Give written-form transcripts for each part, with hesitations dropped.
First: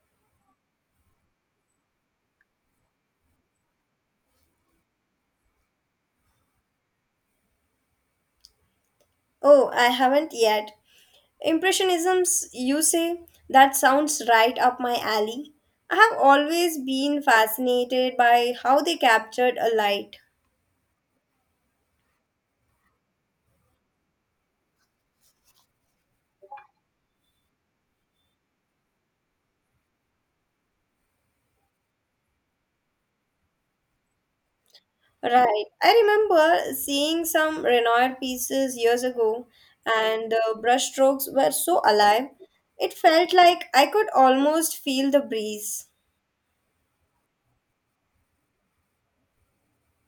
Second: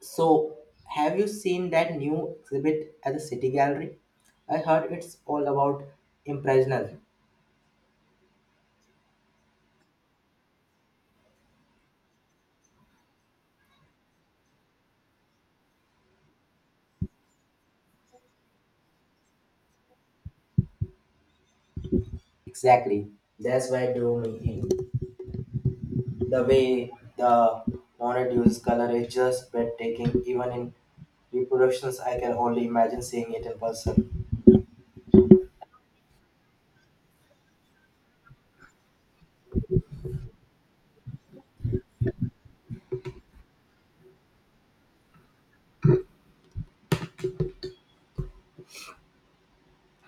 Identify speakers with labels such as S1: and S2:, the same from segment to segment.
S1: So, have you seen that new exhibit at the City Gallery? I heard it's all about impressionism.
S2: Oh, I haven't yet. Impressionisms, you say? That sounds right up my alley. I have always been fascinated by how they captured a light.
S1: Exactly. That's why I drew me in. The way the monet uses color is just breathtaking. Even in reproductions, I can only imagine seeing it in person.
S2: Right. I remember seeing some Renoir pieces years ago, and the brushstrokes were so alive. It felt like I could almost feel the breeze.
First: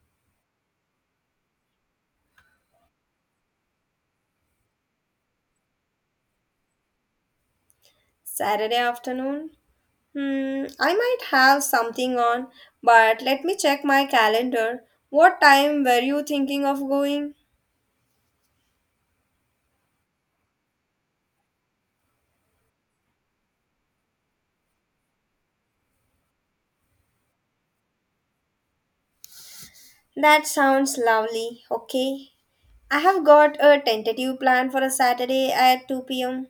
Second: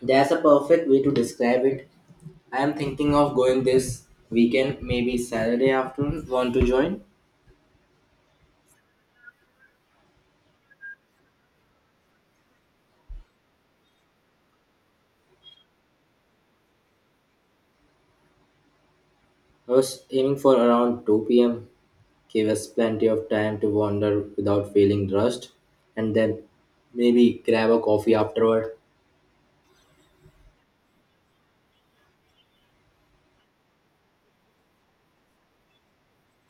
S1: That's a perfect way to describe it. I am thinking of going this weekend, maybe Saturday afternoon. Want to join?
S2: Saturday afternoon. Hmm, I might have something on, but let me check my calendar. What time were you thinking of going?
S1: I was aiming for around 2 p.m. Give us plenty of time to wander without feeling rushed, and then maybe grab a coffee afterward.
S2: That sounds lovely. Okay. I have got a tentative plan for a Saturday at 2 pm.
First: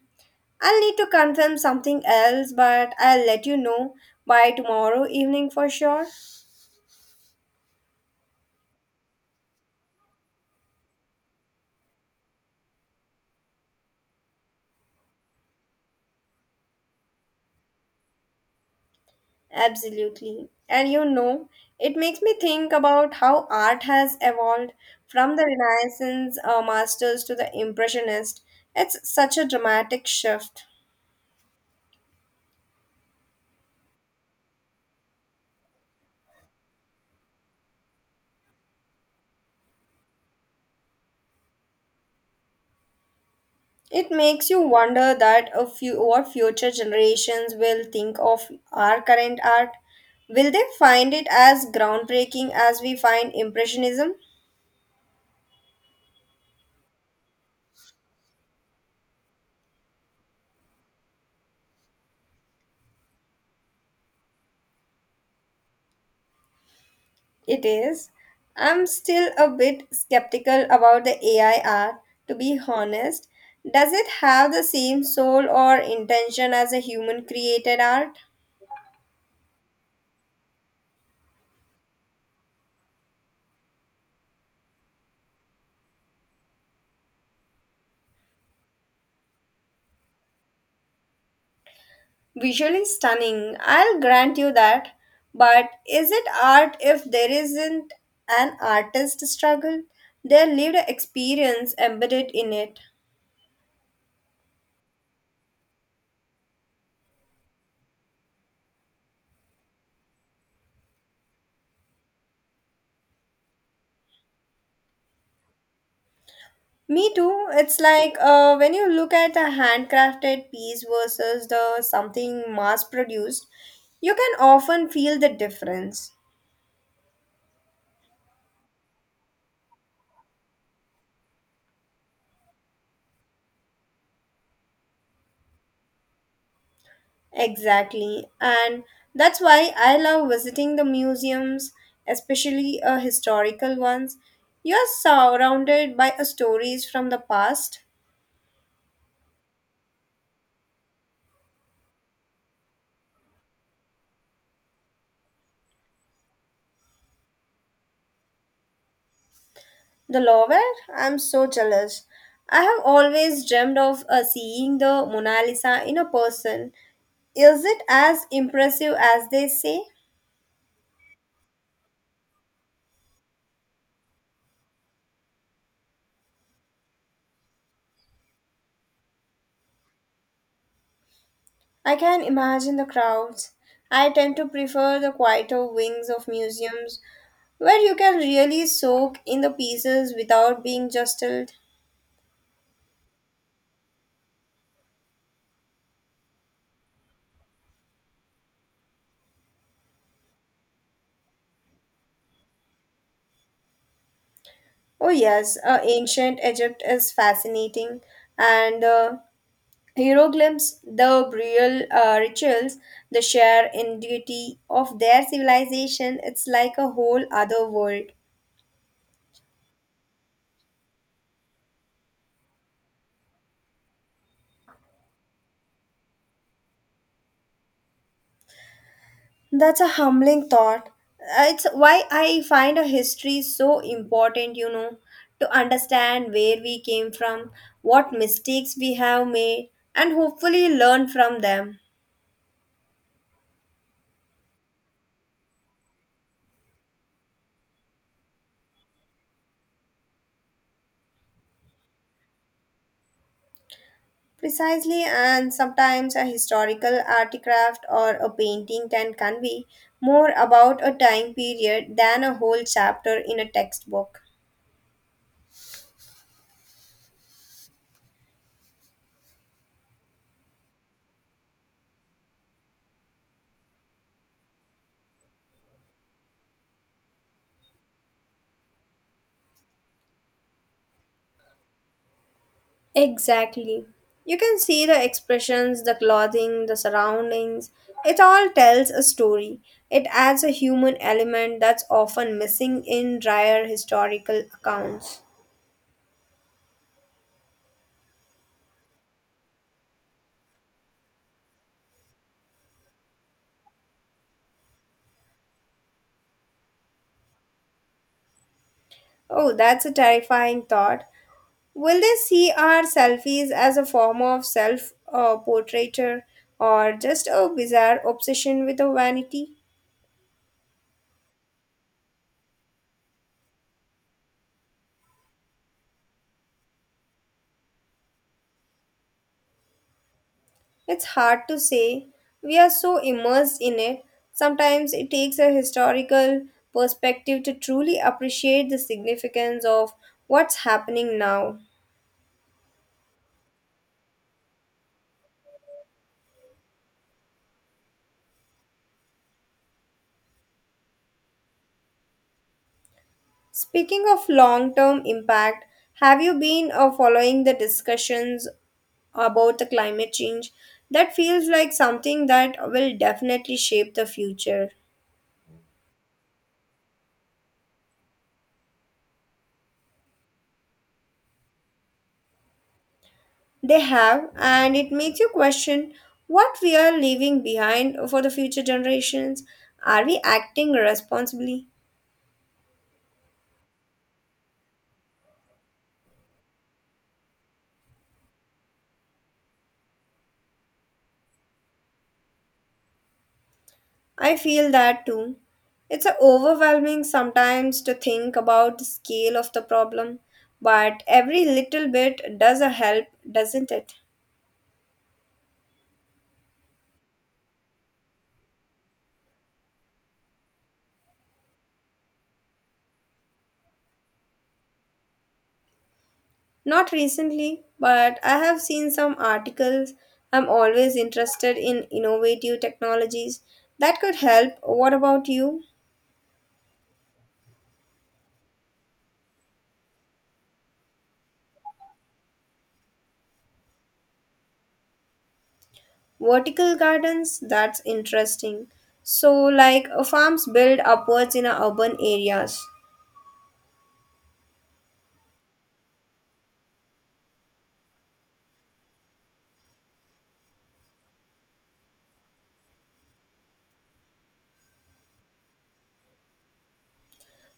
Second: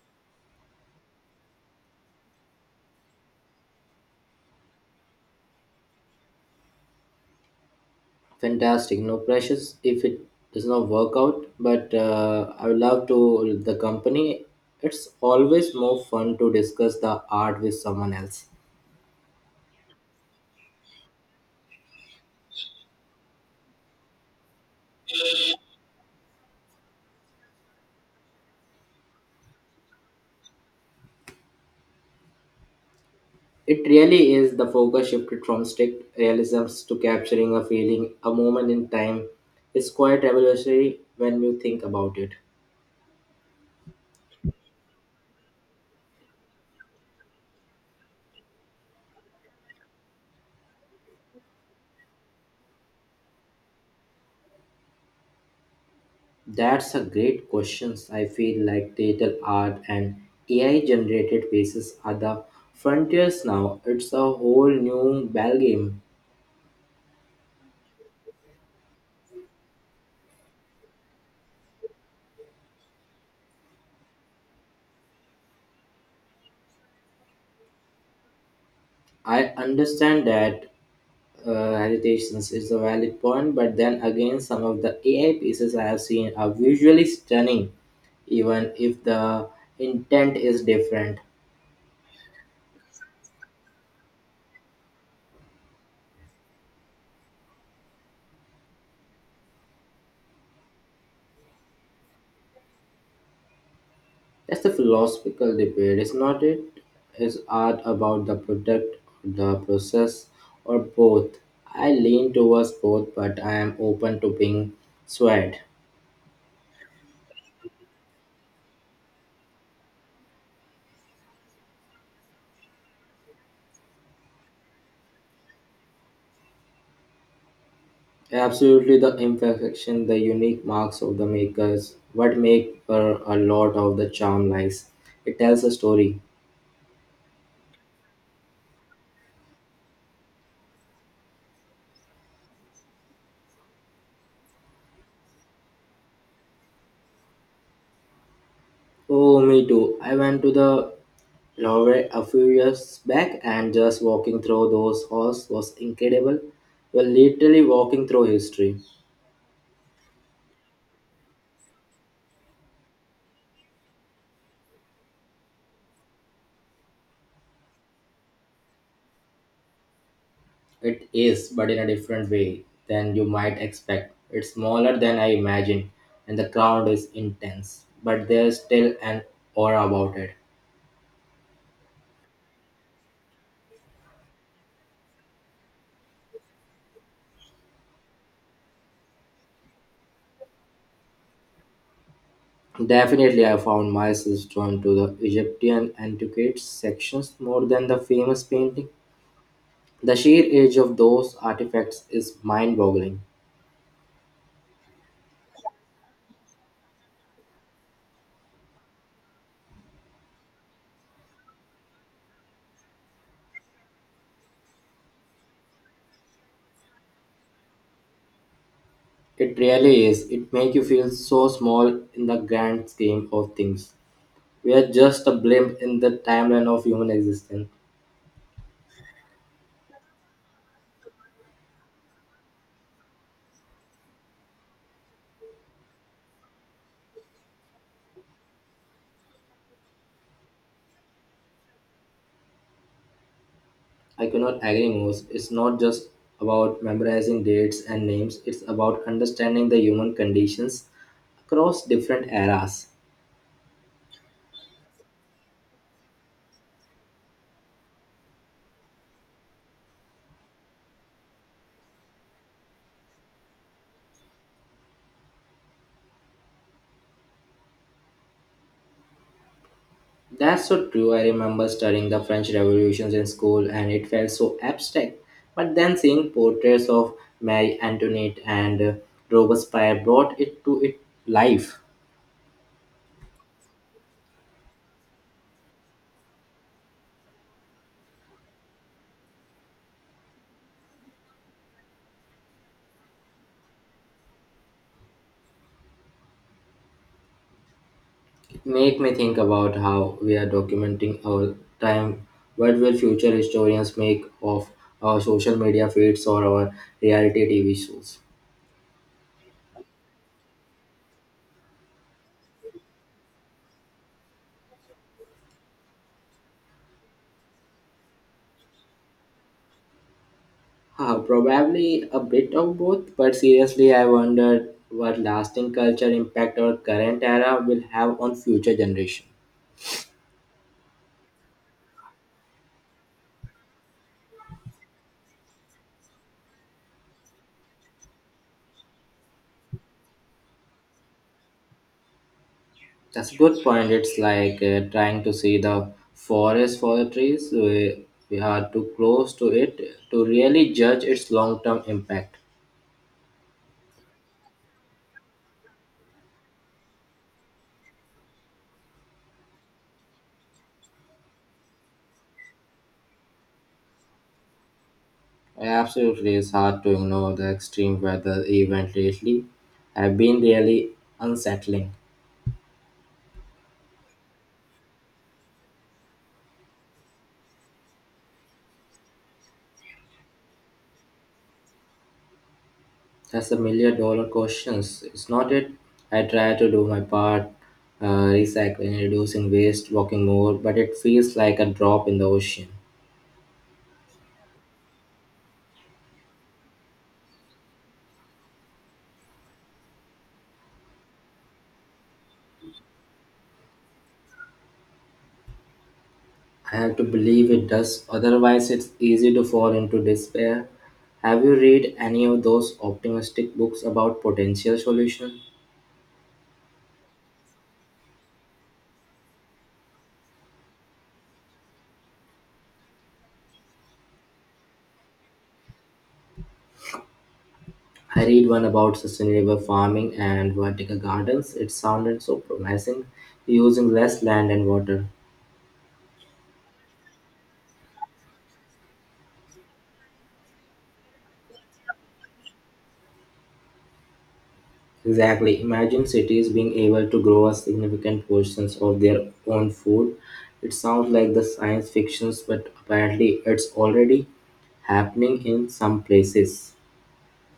S2: I'll need to confirm something else, but I'll let you know by tomorrow evening for sure.
S1: Fantastic, no pressures if it does not work out, but I would love to the company. It's always more fun to discuss the art with someone else.
S2: Absolutely. And you know, it makes me think about how art has evolved from the Renaissance masters to the Impressionist. It's such a dramatic shift.
S1: It really is. The focus shifted from strict realisms to capturing a feeling, a moment in time. It's quite revolutionary when you think about it.
S2: It makes you wonder that a few what future generations will think of our current art. Will they find it as groundbreaking as we find Impressionism?
S1: That's a great question. I feel like digital art and AI generated pieces are the frontiers now. It's a whole new ballgame.
S2: It is. I'm still a bit skeptical about the AI art, to be honest. Does it have the same soul or intention as a human created art?
S1: I understand that. Hesitations is a valid point, but then again, some of the AI pieces I have seen are visually stunning, even if the intent is different.
S2: Visually stunning, I'll grant you that. But is it art if there isn't an artist struggle? Their lived experience embedded in it.
S1: That's a philosophical debate, is not it? Is art about the product, the process, or both? I lean towards both, but I am open to being swayed.
S2: Me too. It's like when you look at a handcrafted piece versus the something mass produced, you can often feel the difference.
S1: Absolutely, the imperfection, the unique marks of the makers, what make her a lot of the charm lies. It tells a story.
S2: Exactly. And that's why I love visiting the museums, especially historical ones. You are surrounded by stories from the past.
S1: Oh, me too. I went to the Louvre a few years back, and just walking through those halls was incredible. You're literally walking through history.
S2: The Louvre, I'm so jealous. I have always dreamed of seeing the Mona Lisa in a person. Is it as impressive as they say?
S1: It is, but in a different way than you might expect. It's smaller than I imagined, and the crowd is intense, but there's still an aura about it.
S2: I can imagine the crowds. I tend to prefer the quieter wings of museums where you can really soak in the pieces without being jostled.
S1: Definitely, I found myself drawn to the Egyptian antiquities sections more than the famous painting. The sheer age of those artifacts is mind-boggling.
S2: Oh, yes, ancient Egypt is fascinating, and the hieroglyphs, the burial rituals, the sheer ingenuity of their civilization, it's like a whole other world.
S1: It really is. It makes you feel so small in the grand scheme of things. We are just a blimp in the timeline of human existence.
S2: That's a humbling thought. It's why I find a history so important, you know, to understand where we came from, what mistakes we have made, and hopefully learn from them.
S1: I cannot agree more. It's not just about memorizing dates and names, it's about understanding the human conditions across different eras.
S2: Precisely, and sometimes a historical artifact or a painting can convey more about a time period than a whole chapter in a textbook.
S1: That's so true. I remember studying the French revolutions in school, and it felt so abstract. But then seeing portraits of Marie Antoinette and Robespierre brought it to it life.
S2: Exactly. You can see the expressions, the clothing, the surroundings. It all tells a story. It adds a human element that's often missing in drier historical accounts.
S1: Make me think about how we are documenting our time. What will future historians make of our social media feeds or our reality TV shows?
S2: Oh, that's a terrifying thought. Will they see our selfies as a form of self portraiture or just a bizarre obsession with a vanity?
S1: Probably a bit of both, but seriously, I wonder what lasting culture impact our current era will have on future generations.
S2: It's hard to say. We are so immersed in it. Sometimes it takes a historical perspective to truly appreciate the significance of what's happening now.
S1: That's a good point. It's like trying to see the forest for the trees. We are too close to it to really judge its long term impact.
S2: Speaking of long term impact, have you been following the discussions about the climate change? That feels like something that will definitely shape the future.
S1: Absolutely, it's hard to ignore the extreme weather event lately. Have been really unsettling.
S2: They have, and it makes you question what we are leaving behind for the future generations. Are we acting responsibly?
S1: That's $1 million questions. It's not it. I try to do my part, uh, recycling, reducing waste, walking more, but it feels like a drop in the ocean.
S2: I feel that too. It's overwhelming sometimes to think about the scale of the problem, but every little bit does a help, doesn't it?
S1: I have to believe it does. Otherwise, it's easy to fall into despair. Have you read any of those optimistic books about potential solutions?
S2: Not recently, but I have seen some articles. I'm always interested in innovative technologies that could help. What about you?
S1: I read one about sustainable farming and vertical gardens. It sounded so promising, using less land and water.
S2: Vertical gardens, that's interesting. So, like farms built upwards in urban areas.
S1: Exactly. Imagine cities being able to grow a significant portions of their own food. It sounds like the science fictions, but apparently it's already happening in some places.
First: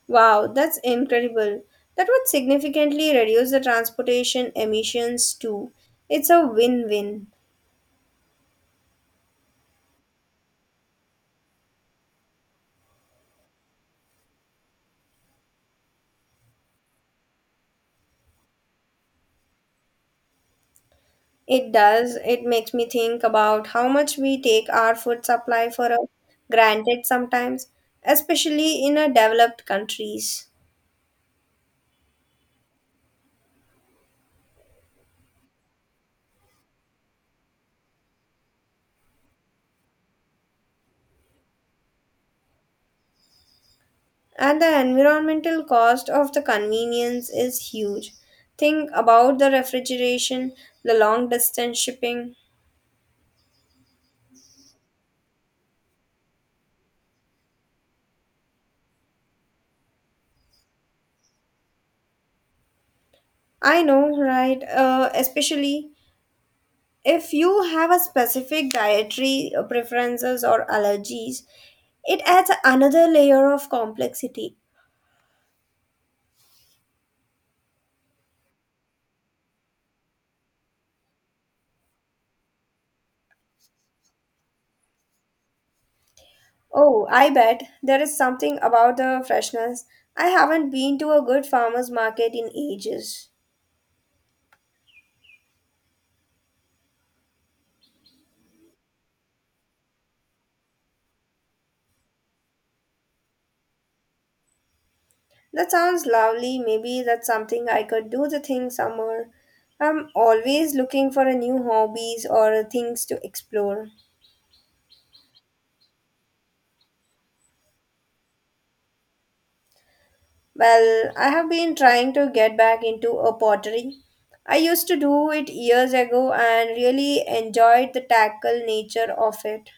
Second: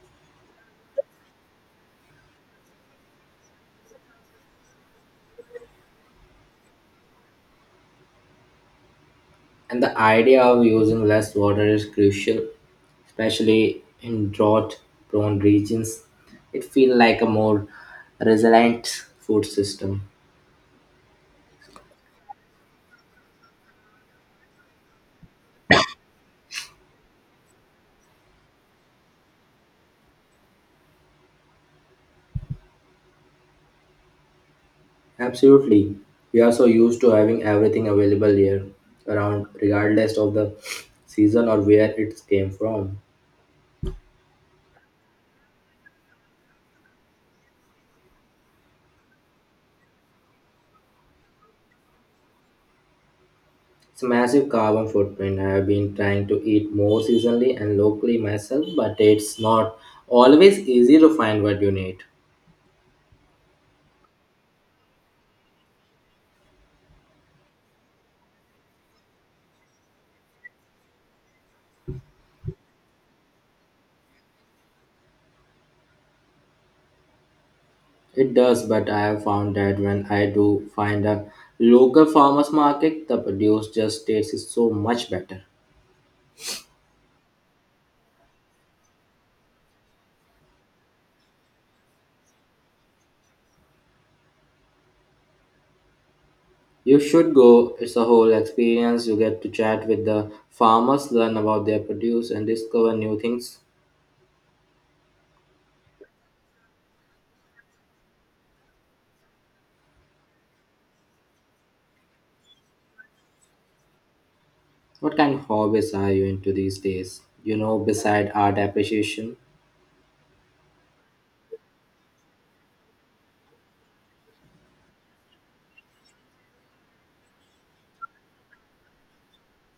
S2: Wow, that's incredible. That would significantly reduce the transportation emissions too. It's a win win.
S1: And the idea of using less water is crucial, especially in drought-prone regions. It feels like a more resilient food system.
S2: It does. It makes me think about how much we take our food supply for granted sometimes, especially in developed countries.
S1: Absolutely. We are so used to having everything available year around, regardless of the season or where it came from.
S2: And the environmental cost of the convenience is huge. Think about the refrigeration, the long distance shipping.
S1: It's a massive carbon footprint. I have been trying to eat more seasonally and locally myself, but it's not always easy to find what you need.
S2: I know, right? Especially if you have a specific dietary preferences or allergies, it adds another layer of complexity.
S1: It does, but I have found that when I do find a local farmers market, the produce just tastes so much better.
S2: Oh, I bet there is something about the freshness. I haven't been to a good farmer's market in ages.
S1: You should go. It's a whole experience. You get to chat with the farmers, learn about their produce, and discover new things.
S2: That sounds lovely. Maybe that's something I could do the thing summer. I'm always looking for a new hobbies or things to explore.
S1: What kind of hobbies are you into these days? You know, beside art appreciation,
S2: Well, I have been trying to get back into a pottery. I used to do it years ago and really enjoyed the tackle nature of it.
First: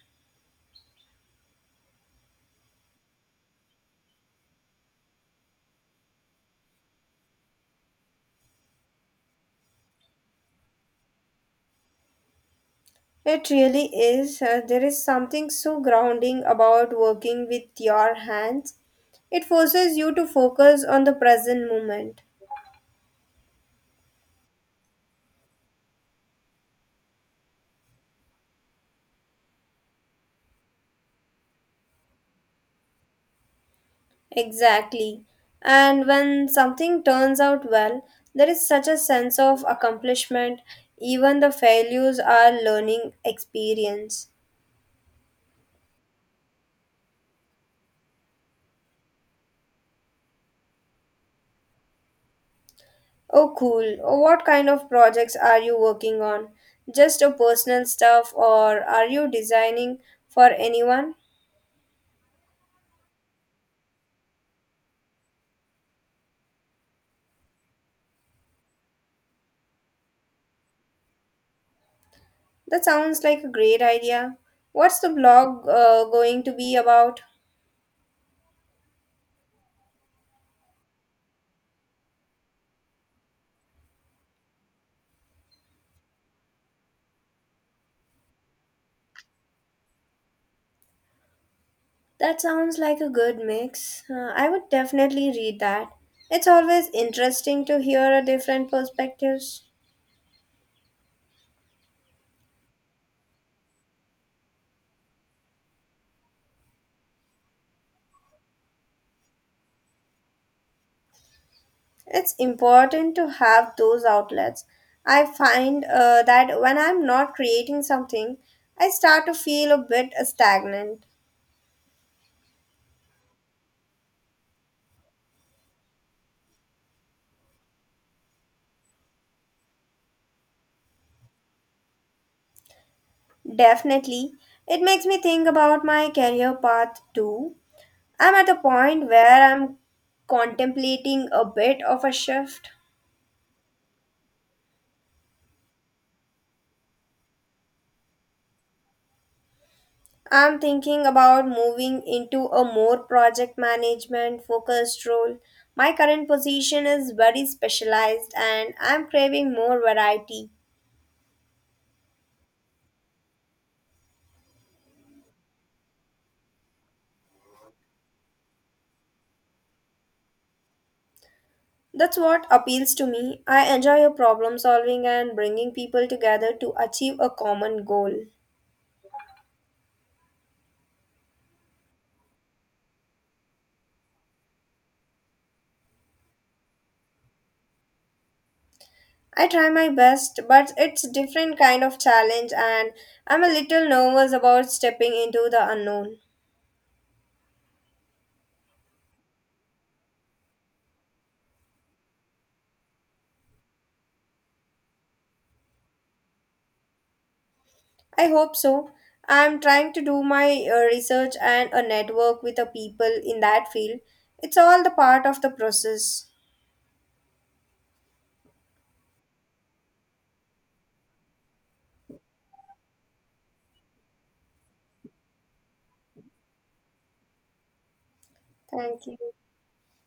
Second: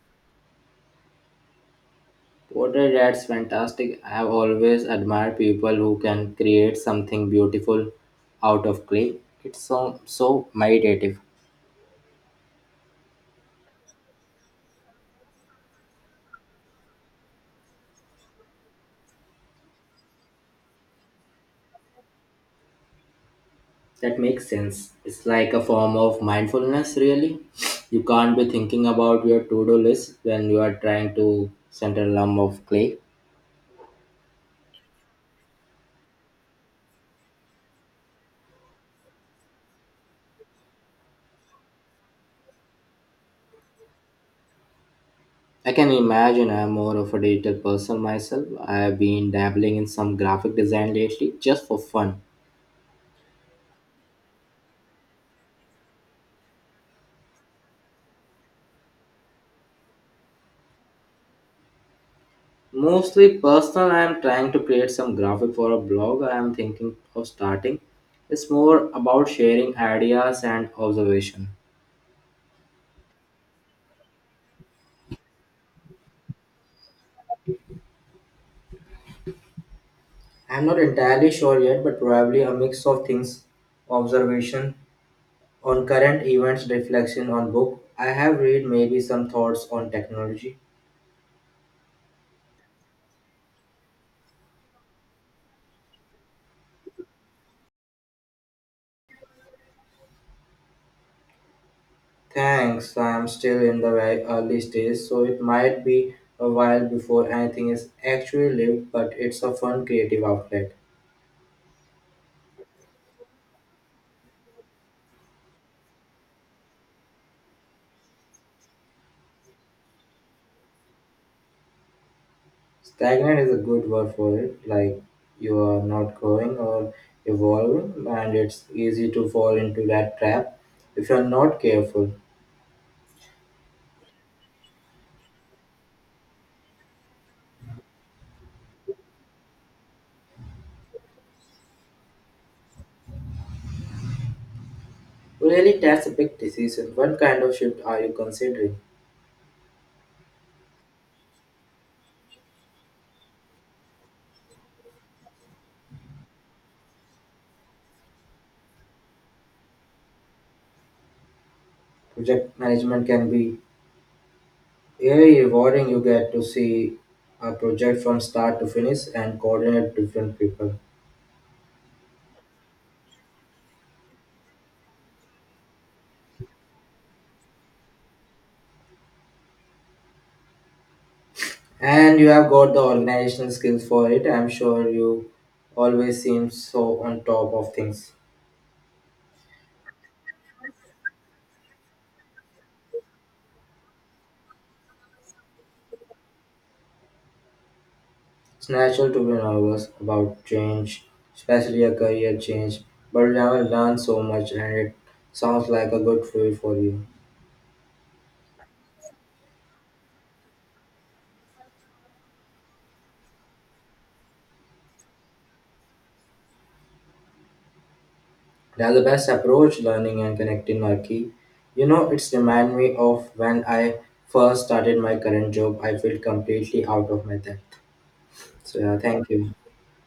S1: pottery, that's fantastic. I've always admired people who can create something beautiful out of clay. It's so so meditative.
S2: It really is. There is something so grounding about working with your hands. It forces you to focus on the present moment.
S1: That makes sense. It's like a form of mindfulness, really. You can't be thinking about your to-do list when you are trying to center a lump of clay.
S2: Exactly. And when something turns out well, there is such a sense of accomplishment. Even the failures are learning experience.
S1: I can imagine. I'm more of a digital person myself. I've been dabbling in some graphic design lately just for fun.
S2: Oh, cool. Oh, what kind of projects are you working on? Just a personal stuff, or are you designing for anyone?
S1: Mostly personal, I'm trying to create some graphic for a blog I'm thinking of starting. It's more about sharing ideas and observation.
S2: That sounds like a great idea. What's the blog going to be about?
S1: I'm not entirely sure yet, but probably a mix of things, observation on current events, reflection on book I have read, maybe some thoughts on technology.
S2: That sounds like a good mix. I would definitely read that. It's always interesting to hear a different perspectives.
S1: Thanks, I'm still in the very early stage, so it might be a while before anything is actually lived, but it's a fun creative outlet.
S2: It's important to have those outlets. I find that when I'm not creating something, I start to feel a bit stagnant.
S1: Stagnant is a good word for it, like you are not growing or evolving, and it's easy to fall into that trap if you're not careful.
S2: Definitely, it makes me think about my career path too. I'm at the point where I'm contemplating a bit of a shift.
S1: Really, that's a big decision. What kind of shift are you considering?
S2: I'm thinking about moving into a more project management focused role. My current position is very specialized and I'm craving more variety.
S1: Project management can be very rewarding. You get to see a project from start to finish and coordinate different people.
S2: That's what appeals to me. I enjoy a problem solving and bringing people together to achieve a common goal.
S1: And you have got the organizational skills for it. I'm sure you always seem so on top of things.
S2: I try my best, but it's different kind of challenge and I'm a little nervous about stepping into the unknown.
S1: It's natural to be nervous about change, especially a career change, but you have learned so much and it sounds like a good fit for you.
S2: I hope so. I'm trying to do my research and a network with the people in that field. It's all the part of the process.
S1: That's the best approach, learning and connecting are key. You know, it's remind me of when I first started my current job, I feel completely out of my depth. So yeah,
S2: Thank
S1: thank
S2: you.
S1: you.